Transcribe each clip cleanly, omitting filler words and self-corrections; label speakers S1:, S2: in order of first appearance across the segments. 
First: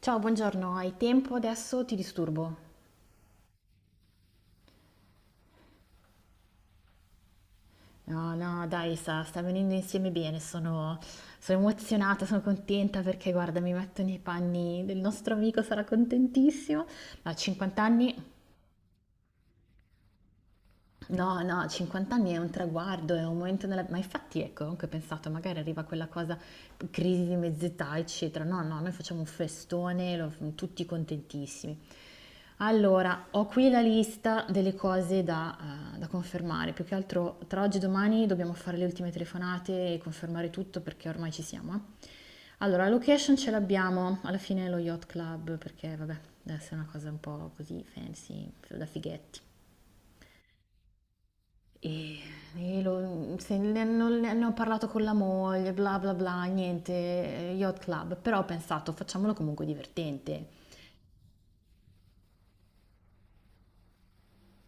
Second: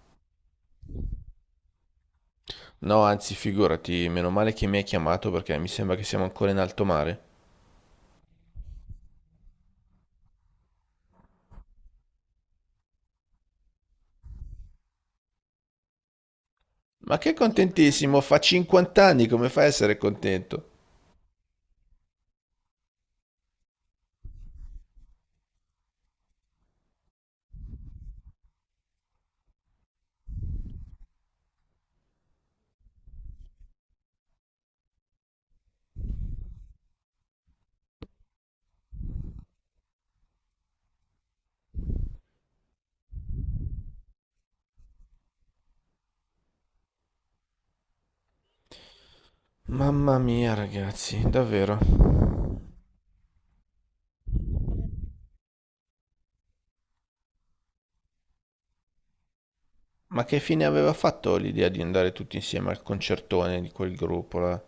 S1: Ciao, buongiorno, hai tempo adesso? Ti disturbo?
S2: No, anzi, figurati, meno male che mi hai chiamato perché mi sembra che siamo ancora in alto mare.
S1: No, no, dai, sta venendo insieme bene, sono emozionata, sono contenta perché guarda, mi metto nei panni del nostro amico, sarà contentissimo.
S2: Ma che
S1: Ha 50 anni.
S2: contentissimo, fa 50 anni, come fai a essere contento?
S1: No, no, 50 anni è un traguardo, è un momento nella... Ma infatti ecco, anche ho pensato, magari arriva quella cosa, crisi di mezz'età, eccetera. No, no, noi facciamo un festone, tutti contentissimi. Allora, ho qui la lista delle cose da, da confermare. Più che altro, tra oggi e domani dobbiamo fare le ultime telefonate e confermare tutto perché ormai ci siamo, Allora, la location ce l'abbiamo, alla fine è lo Yacht Club, perché vabbè, deve essere una cosa un po' così fancy, da fighetti.
S2: Mamma mia, ragazzi, davvero.
S1: E, e lo- se ne, non- ne ho parlato con la moglie, bla bla bla, niente, yacht club, però ho pensato facciamolo comunque
S2: Ma che
S1: divertente.
S2: fine aveva fatto l'idea di andare tutti insieme al concertone di quel gruppo là?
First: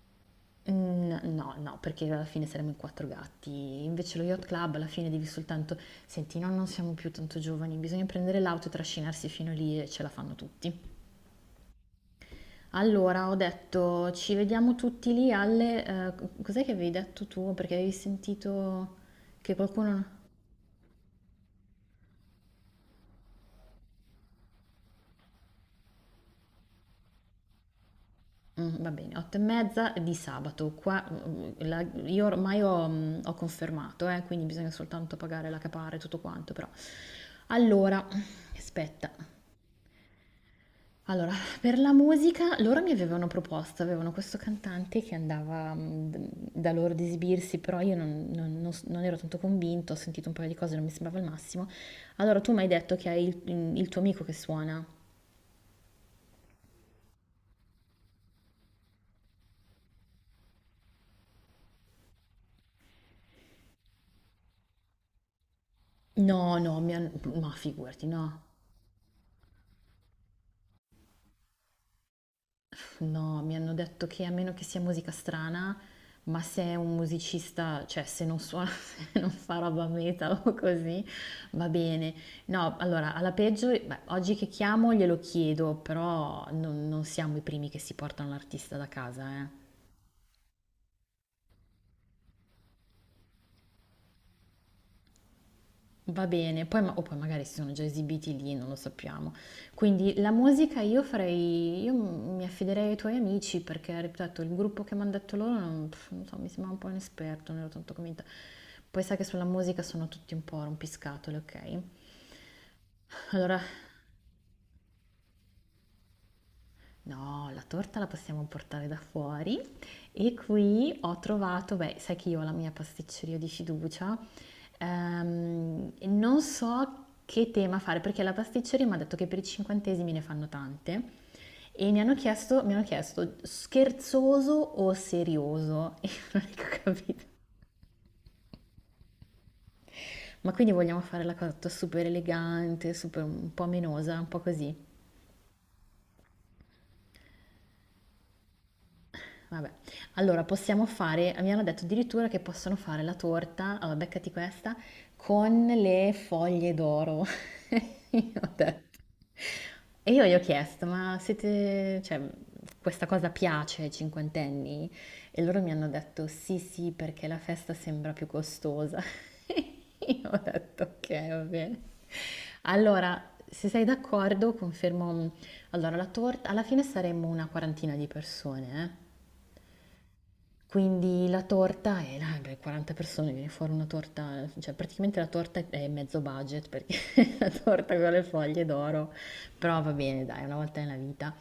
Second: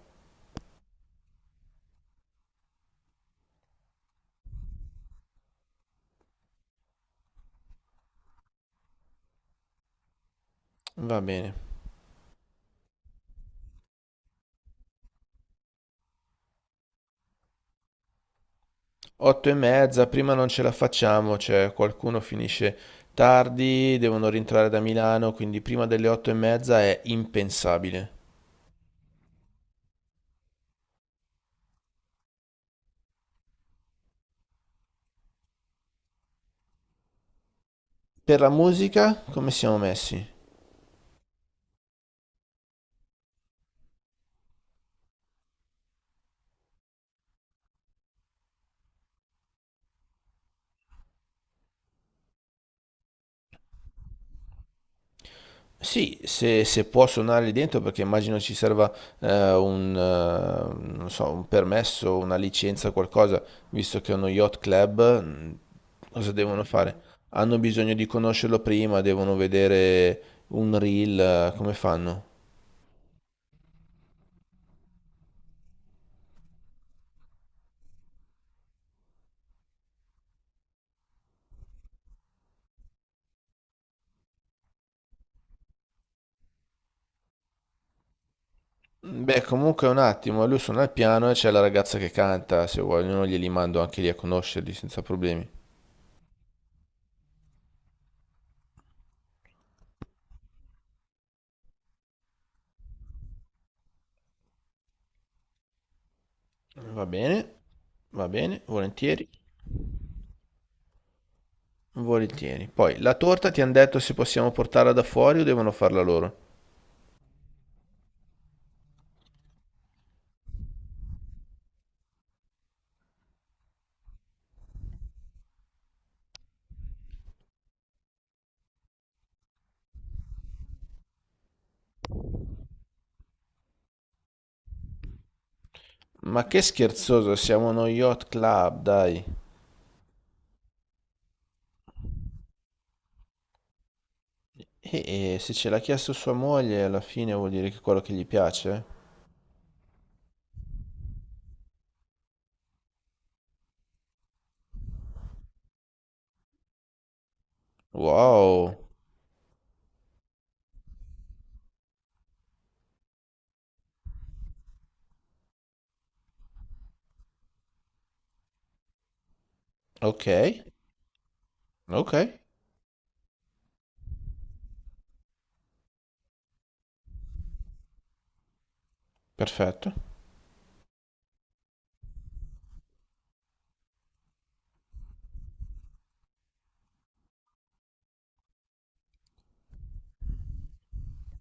S1: Mm, No, no, perché alla fine saremo in quattro gatti. Invece lo yacht club alla fine devi soltanto... Senti, no, non siamo più tanto giovani, bisogna prendere l'auto e trascinarsi fino lì e ce la fanno tutti.
S2: Va bene.
S1: Allora, ho detto, ci vediamo tutti lì alle... cos'è che avevi detto tu? Perché avevi sentito
S2: Otto e
S1: che
S2: mezza,
S1: qualcuno...
S2: prima non ce la facciamo, cioè qualcuno finisce tardi, devono rientrare da Milano, quindi prima delle otto e mezza è impensabile.
S1: Va bene, 8 e mezza di sabato. Qua, la io ormai ho ho confermato, quindi bisogna soltanto pagare la capare e tutto quanto, però. Allora,
S2: Per la
S1: aspetta.
S2: musica, come siamo messi?
S1: Allora, per la musica loro mi avevano proposto, avevano questo cantante che andava, d da loro ad esibirsi, però io non non non s non ero tanto convinta, ho sentito un paio di cose, non mi sembrava il massimo. Allora tu m'hai detto che hai il il tuo amico che suona.
S2: Sì, se può suonare lì dentro, perché immagino ci serva un, non so, un permesso, una licenza, qualcosa, visto che è uno yacht club, cosa
S1: No,
S2: devono
S1: no, mi
S2: fare?
S1: han ma
S2: Hanno bisogno di
S1: figurati, no.
S2: conoscerlo prima, devono vedere un reel, come fanno?
S1: No, mi hanno detto che a meno che sia musica strana, ma se è un musicista, cioè se non suona, se non fa roba metal o così, va bene. No, allora, alla peggio, beh, oggi che chiamo glielo chiedo, però non siamo i primi che si portano l'artista da casa,
S2: Beh,
S1: eh.
S2: comunque un attimo, lui suona il piano e c'è la ragazza che canta, se vogliono glieli mando anche lì a conoscerli senza problemi.
S1: Va bene, poi ma- o poi magari si sono già esibiti lì, non lo sappiamo. Quindi la musica io farei, mi affiderei ai tuoi amici perché, ripeto, il gruppo che mi hanno detto loro, non, pff, non so, mi sembrava un po'
S2: Va bene,
S1: inesperto, non ero tanto convinta.
S2: va bene,
S1: Poi sai che
S2: volentieri.
S1: sulla musica sono tutti un po' rompiscatole, ok?
S2: Volentieri. Poi, la torta ti
S1: Allora,
S2: hanno detto se possiamo portarla da fuori o devono farla loro?
S1: no, la torta la possiamo portare da fuori e qui ho trovato, beh, sai che io ho la mia pasticceria di fiducia, e non so che tema fare perché la pasticceria mi ha detto che per i cinquantesimi ne fanno tante e mi hanno chiesto scherzoso o serioso e io non
S2: Ma che
S1: ho capito.
S2: scherzoso, siamo uno yacht club, dai.
S1: Ma quindi vogliamo fare la cosa super elegante, super un po' menosa, un po' così.
S2: E se ce l'ha chiesto sua moglie, alla fine vuol dire che è quello che gli piace?
S1: Vabbè, allora possiamo fare, mi hanno detto addirittura che possono fare la torta, allora beccati questa, con le foglie d'oro. Io ho
S2: Wow.
S1: detto. E io gli ho chiesto, ma siete, cioè, questa cosa piace ai cinquantenni? E loro mi hanno detto, sì, sì, perché la festa sembra più costosa.
S2: Ok,
S1: Io ho detto, ok, va bene.
S2: ok,
S1: Allora, se sei d'accordo, confermo. Allora, la torta, alla fine saremmo una quarantina di persone, eh.
S2: perfetto.
S1: Quindi la torta è, ah, beh, 40 persone, viene fuori una torta, cioè praticamente la torta è mezzo budget perché la torta con le foglie d'oro, però va bene, dai, una volta nella vita.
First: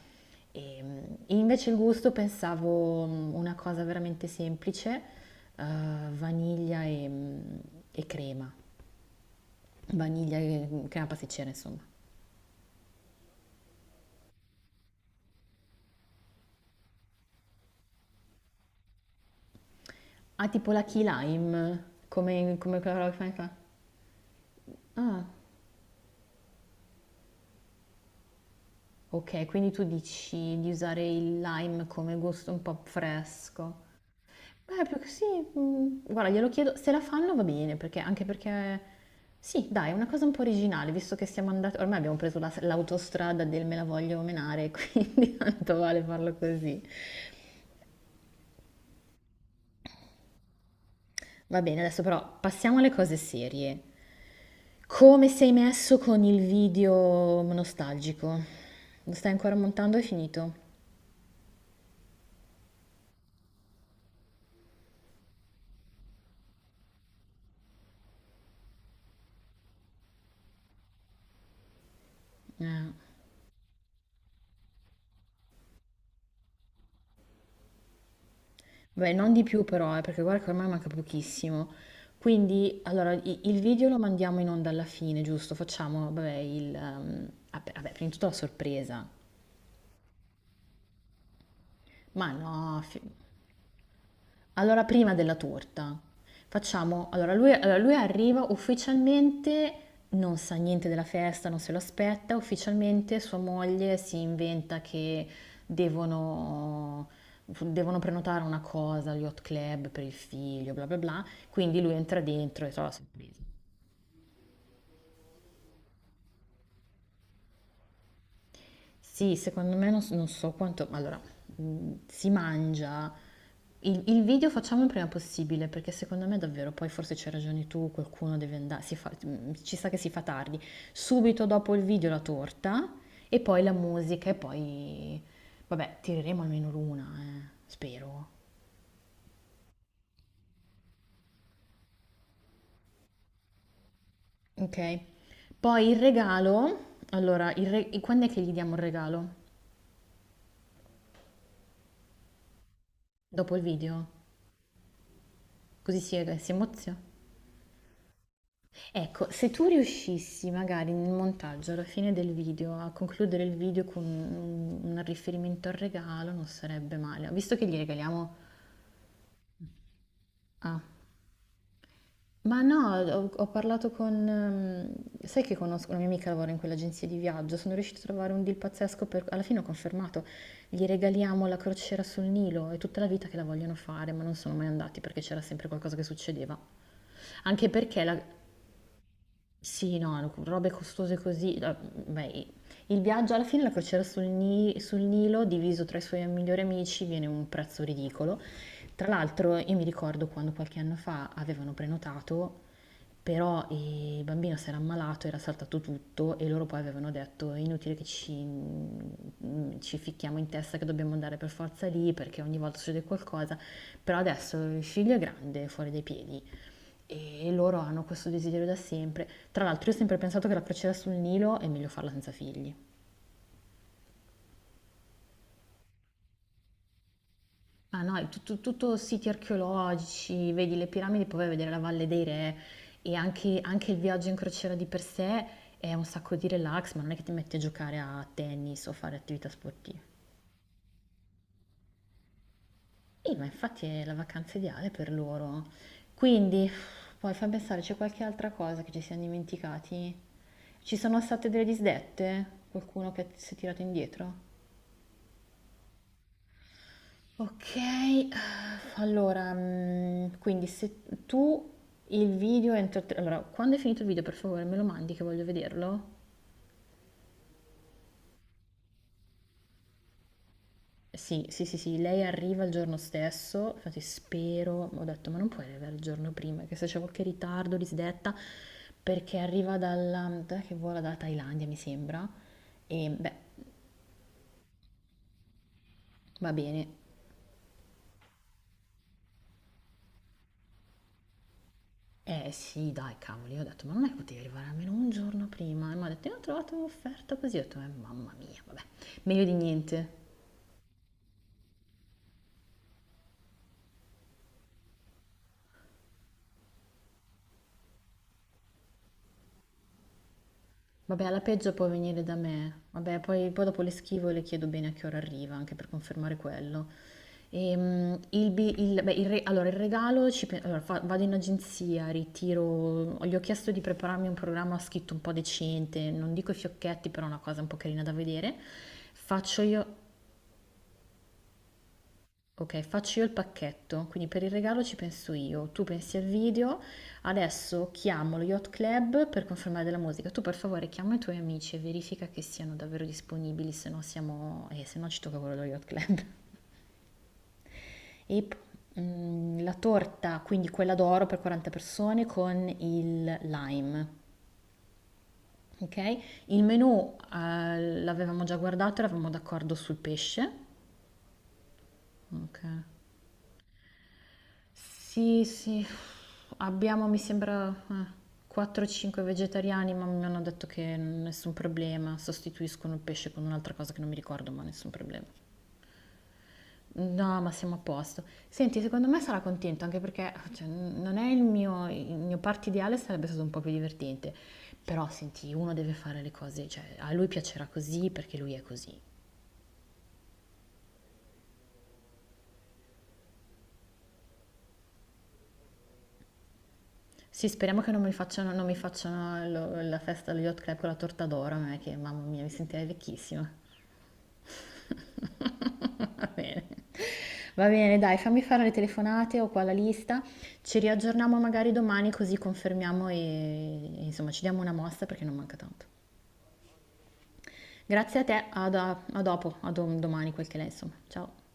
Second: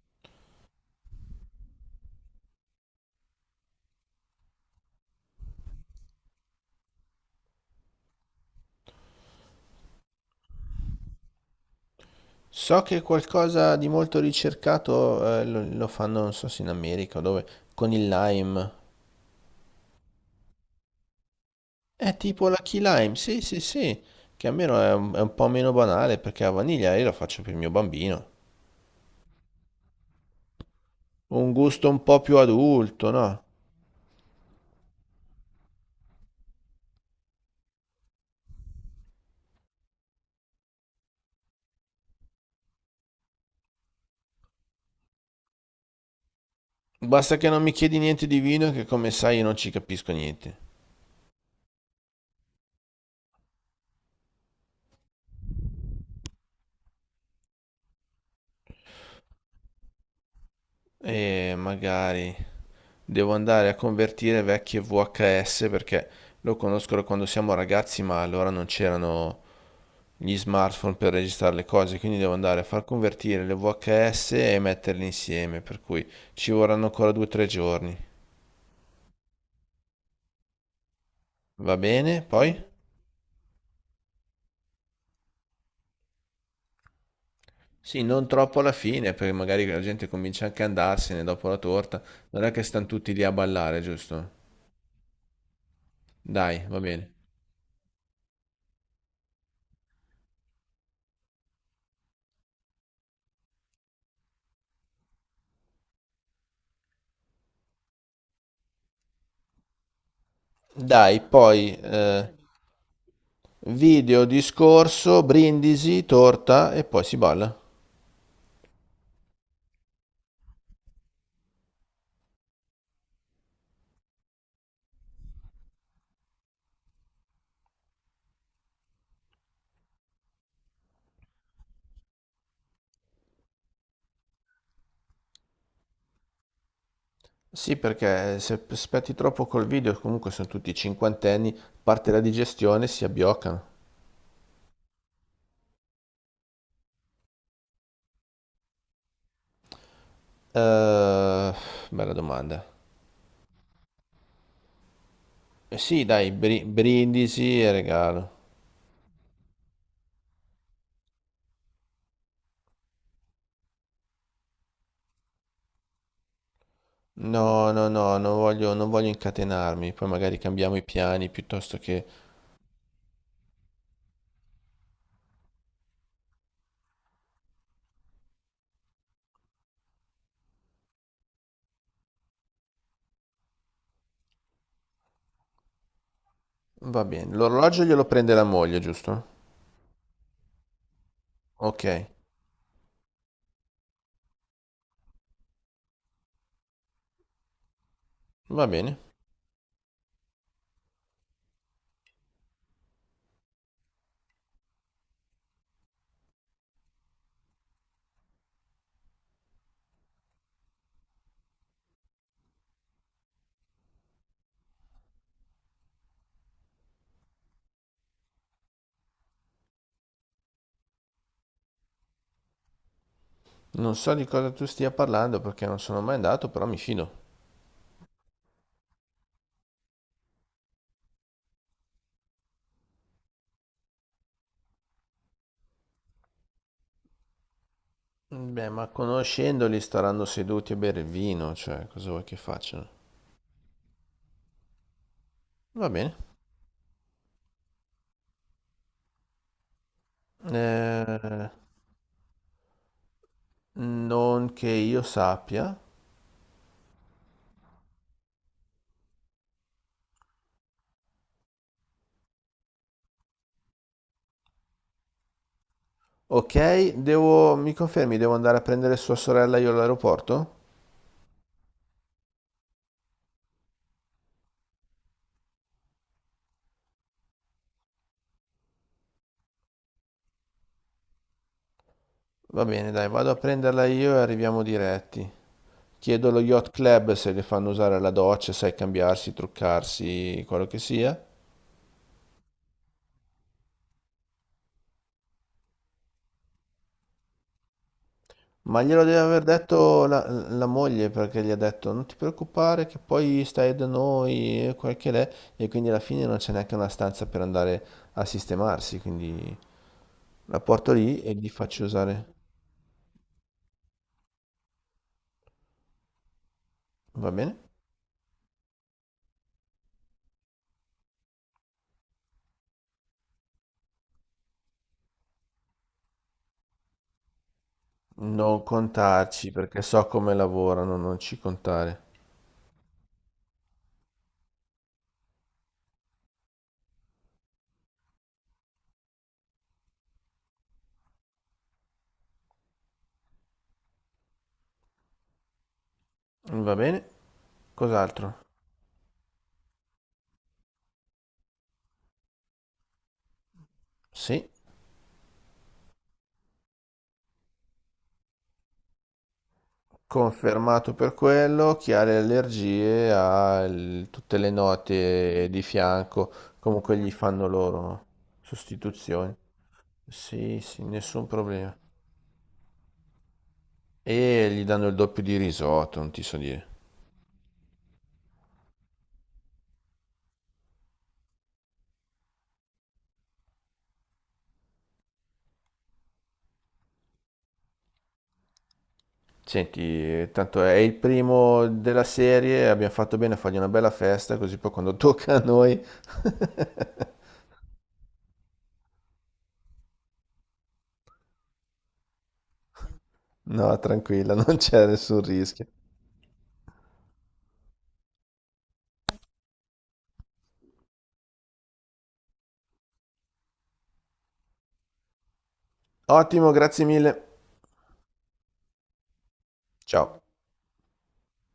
S1: Ehm, E, invece il gusto pensavo una cosa veramente semplice, eh, vaniglia e crema, vaniglia e crema pasticcera, insomma.
S2: So che qualcosa di molto ricercato lo, lo fanno, non so se in America o dove, con il lime.
S1: Ah, tipo la key lime,
S2: È tipo la key
S1: come quella roba
S2: lime,
S1: che fai
S2: sì,
S1: fa?
S2: sì, sì. Che almeno è
S1: Ah,
S2: un po' meno banale perché la vaniglia io la faccio per il mio bambino.
S1: okay, quindi tu dici di usare il
S2: Un
S1: lime
S2: gusto un
S1: come
S2: po' più
S1: gusto un po'
S2: adulto, no?
S1: fresco. Beh, più che sì, guarda glielo chiedo, se la fanno va bene, perché anche perché sì dai, è una cosa un po' originale, visto che siamo andati ormai abbiamo preso la s l'autostrada del me la voglio menare, quindi tanto vale farlo così.
S2: Basta che non mi chiedi niente di vino che come sai io non ci capisco niente.
S1: Va bene, adesso però passiamo alle cose serie. Come sei messo con il video nostalgico? Lo stai ancora montando? È finito?
S2: E magari devo andare a convertire vecchie VHS perché lo conosco da quando siamo ragazzi, ma allora non c'erano gli smartphone per registrare le cose, quindi devo andare a far
S1: Eh.
S2: convertire le VHS e metterle insieme, per cui ci vorranno ancora due o tre giorni.
S1: Beh, non di più però, perché guarda che ormai manca pochissimo.
S2: Va bene? Poi?
S1: Quindi, allora, il video lo mandiamo in onda alla fine, giusto? Facciamo, vabbè, il...
S2: Sì,
S1: prima di tutto
S2: non
S1: la
S2: troppo alla
S1: sorpresa.
S2: fine, perché magari la gente comincia anche a andarsene dopo la torta.
S1: Ma
S2: Non è che
S1: no,
S2: stanno
S1: fi-
S2: tutti lì a ballare, giusto?
S1: Allora, prima della torta,
S2: Dai, va
S1: facciamo...
S2: bene.
S1: Allora, lui arriva ufficialmente, non sa niente della festa, non se lo aspetta, ufficialmente sua moglie si inventa che devono, devono prenotare una cosa, agli hot club per il figlio, bla bla
S2: Dai,
S1: bla,
S2: poi
S1: quindi lui entra dentro e trova la sorpresa.
S2: video, discorso, brindisi, torta e poi si balla.
S1: Sì, secondo me non, non so quanto... Allora, si mangia... il video facciamo il prima possibile, perché secondo me davvero, poi forse c'hai ragione tu, qualcuno deve andare, ci sa che si fa tardi. Subito dopo il video la torta e poi la musica e poi... Vabbè, tireremo almeno l'una,
S2: Sì,
S1: spero.
S2: perché se aspetti troppo col video, comunque sono tutti cinquantenni, parte la digestione, si abbioccano.
S1: Ok? Poi il regalo... Allora, quando è che gli diamo il regalo?
S2: Eh, bella domanda.
S1: Dopo il video?
S2: Eh
S1: Così
S2: sì, dai,
S1: si emozia?
S2: brindisi e regalo.
S1: Ecco, se tu riuscissi magari nel montaggio, alla fine del video, a concludere il video con un riferimento al regalo, non sarebbe male. Visto che
S2: No,
S1: gli
S2: no, no,
S1: regaliamo...
S2: non voglio, non voglio incatenarmi, poi magari cambiamo
S1: Ah,
S2: i piani piuttosto che...
S1: ma no, ho parlato con... sai che conosco una mia amica lavora in quell'agenzia di viaggio, sono riuscita a trovare un deal pazzesco per... Alla fine ho confermato, gli regaliamo la crociera sul Nilo, è tutta la vita che la vogliono fare, ma non sono mai andati perché c'era sempre qualcosa che succedeva.
S2: Va bene,
S1: Anche
S2: l'orologio
S1: perché
S2: glielo
S1: la-
S2: prende la moglie, giusto?
S1: Sì, no, no, robe costose così. No,
S2: Ok,
S1: beh, i- il viaggio alla fine, la crociera sul Nilo, diviso tra i suoi migliori amici, viene un prezzo ridicolo.
S2: va bene.
S1: Tra l'altro, io mi ricordo quando qualche anno fa avevano prenotato, però il bambino si era ammalato, era saltato tutto e loro poi avevano detto: è inutile che ci ficchiamo in testa che dobbiamo andare per forza lì perché ogni volta succede qualcosa. Però adesso il figlio è grande, fuori dai piedi. E loro hanno questo desiderio da sempre. Tra l'altro, io ho sempre pensato che la crociera sul Nilo è meglio farla senza figli.
S2: Non so di cosa tu stia parlando perché non sono mai andato, però mi fido.
S1: Ma no, è tutto, tutto siti archeologici, vedi le piramidi, poi vai a vedere la Valle dei Re anche il viaggio in crociera di per sé è un sacco di relax, ma non è che ti metti a giocare a
S2: Beh,
S1: tennis
S2: ma
S1: o fare attività
S2: conoscendoli
S1: sportive.
S2: staranno seduti a bere il vino, cioè, cosa vuoi che facciano?
S1: E ma infatti è la vacanza ideale per loro.
S2: Va bene.
S1: Quindi, poi fammi pensare, c'è qualche altra cosa che ci siamo dimenticati? Ci sono
S2: Eh,
S1: state delle disdette? Qualcuno che si è tirato indietro?
S2: non che io sappia.
S1: Ok, allora, quindi se tu il video entro... allora, quando è finito il video, per favore, me lo mandi che voglio vederlo?
S2: Ok, devo... mi confermi, devo andare a prendere sua sorella io all'aeroporto?
S1: Sì, sì, sì, sì, lei arriva il giorno stesso, infatti spero, ho detto, ma non puoi arrivare il giorno prima, che se c'è qualche ritardo, disdetta, perché arriva dalla... dov'è che vola dalla Thailandia, mi sembra,
S2: Va bene, dai,
S1: e
S2: vado
S1: beh,
S2: a prenderla io e arriviamo diretti. Chiedo allo
S1: va
S2: yacht
S1: bene.
S2: club se le fanno usare la doccia, sai, cambiarsi, truccarsi, quello che sia.
S1: Eh sì, dai, cavoli, io ho detto, ma non è che potevi arrivare almeno un giorno prima? E mi ha detto, io ho trovato un'offerta così, ho detto, mamma mia, vabbè,
S2: Ma glielo deve aver
S1: meglio di
S2: detto
S1: niente.
S2: la moglie perché gli ha detto non ti preoccupare che poi stai da noi e quel che l'è e quindi alla fine non c'è neanche una stanza per andare a sistemarsi, quindi la porto lì
S1: Vabbè,
S2: e
S1: alla
S2: gli
S1: peggio
S2: faccio
S1: può venire
S2: usare.
S1: da me, vabbè, poi dopo le schivo e le chiedo bene a che ora arriva, anche per confermare quello.
S2: Va bene?
S1: Il, bi- il- beh, il re- allora, il regalo, ci pe- allora, fa- vado in agenzia, ritiro, gli ho chiesto di prepararmi un programma scritto un po' decente, non dico i fiocchetti, però una cosa un po' carina da vedere.
S2: Non contarci
S1: Faccio
S2: perché
S1: io,
S2: so come lavorano, non ci contare.
S1: Ok, faccio io il pacchetto, quindi per il regalo ci penso io, tu pensi al video, adesso chiamo lo Yacht Club per confermare della musica, tu per favore chiama i tuoi amici e verifica che siano davvero disponibili, se no siamo, se no ci tocca quello dello Yacht Club.
S2: Va bene? Cos'altro?
S1: La torta, quindi quella d'oro per 40 persone con il lime,
S2: Sì.
S1: ok? Il menù l'avevamo già guardato, eravamo d'accordo sul pesce,
S2: Confermato per quello, chi ha le
S1: ok?
S2: allergie ha tutte le
S1: Sì,
S2: note di
S1: sì,
S2: fianco, comunque
S1: abbiamo,
S2: gli
S1: mi
S2: fanno
S1: sembra,
S2: loro
S1: 4-5
S2: sostituzioni.
S1: vegetariani, ma mi hanno
S2: Sì,
S1: detto
S2: sì,
S1: che
S2: nessun
S1: nessun
S2: problema.
S1: problema, sostituiscono il pesce con un'altra cosa che non mi
S2: E
S1: ricordo,
S2: gli
S1: ma
S2: danno
S1: nessun
S2: il doppio
S1: problema.
S2: di risotto, non ti so dire.
S1: No, ma siamo a posto. Senti, secondo me sarà contento, anche perché cioè, non è il mio party ideale, sarebbe stato un po' più divertente. Però, senti, uno deve fare le cose, cioè, a lui piacerà così perché lui è così.
S2: Senti, tanto è il primo della serie, abbiamo fatto bene a fargli una bella festa, così poi quando tocca a noi,
S1: Sì, speriamo che non mi facciano la festa allo Yacht Club con la torta d'oro, non è che, mamma mia, mi sentirei vecchissima.
S2: no, tranquilla, non c'è nessun rischio.
S1: Va bene. Va bene, dai, fammi fare le telefonate, ho qua la lista. Ci riaggiorniamo magari domani così confermiamo e, insomma ci diamo una mossa perché non manca tanto.
S2: Ottimo, grazie mille.
S1: Grazie a te, a dopo,
S2: Ciao.
S1: domani, quel che è, insomma. Ciao.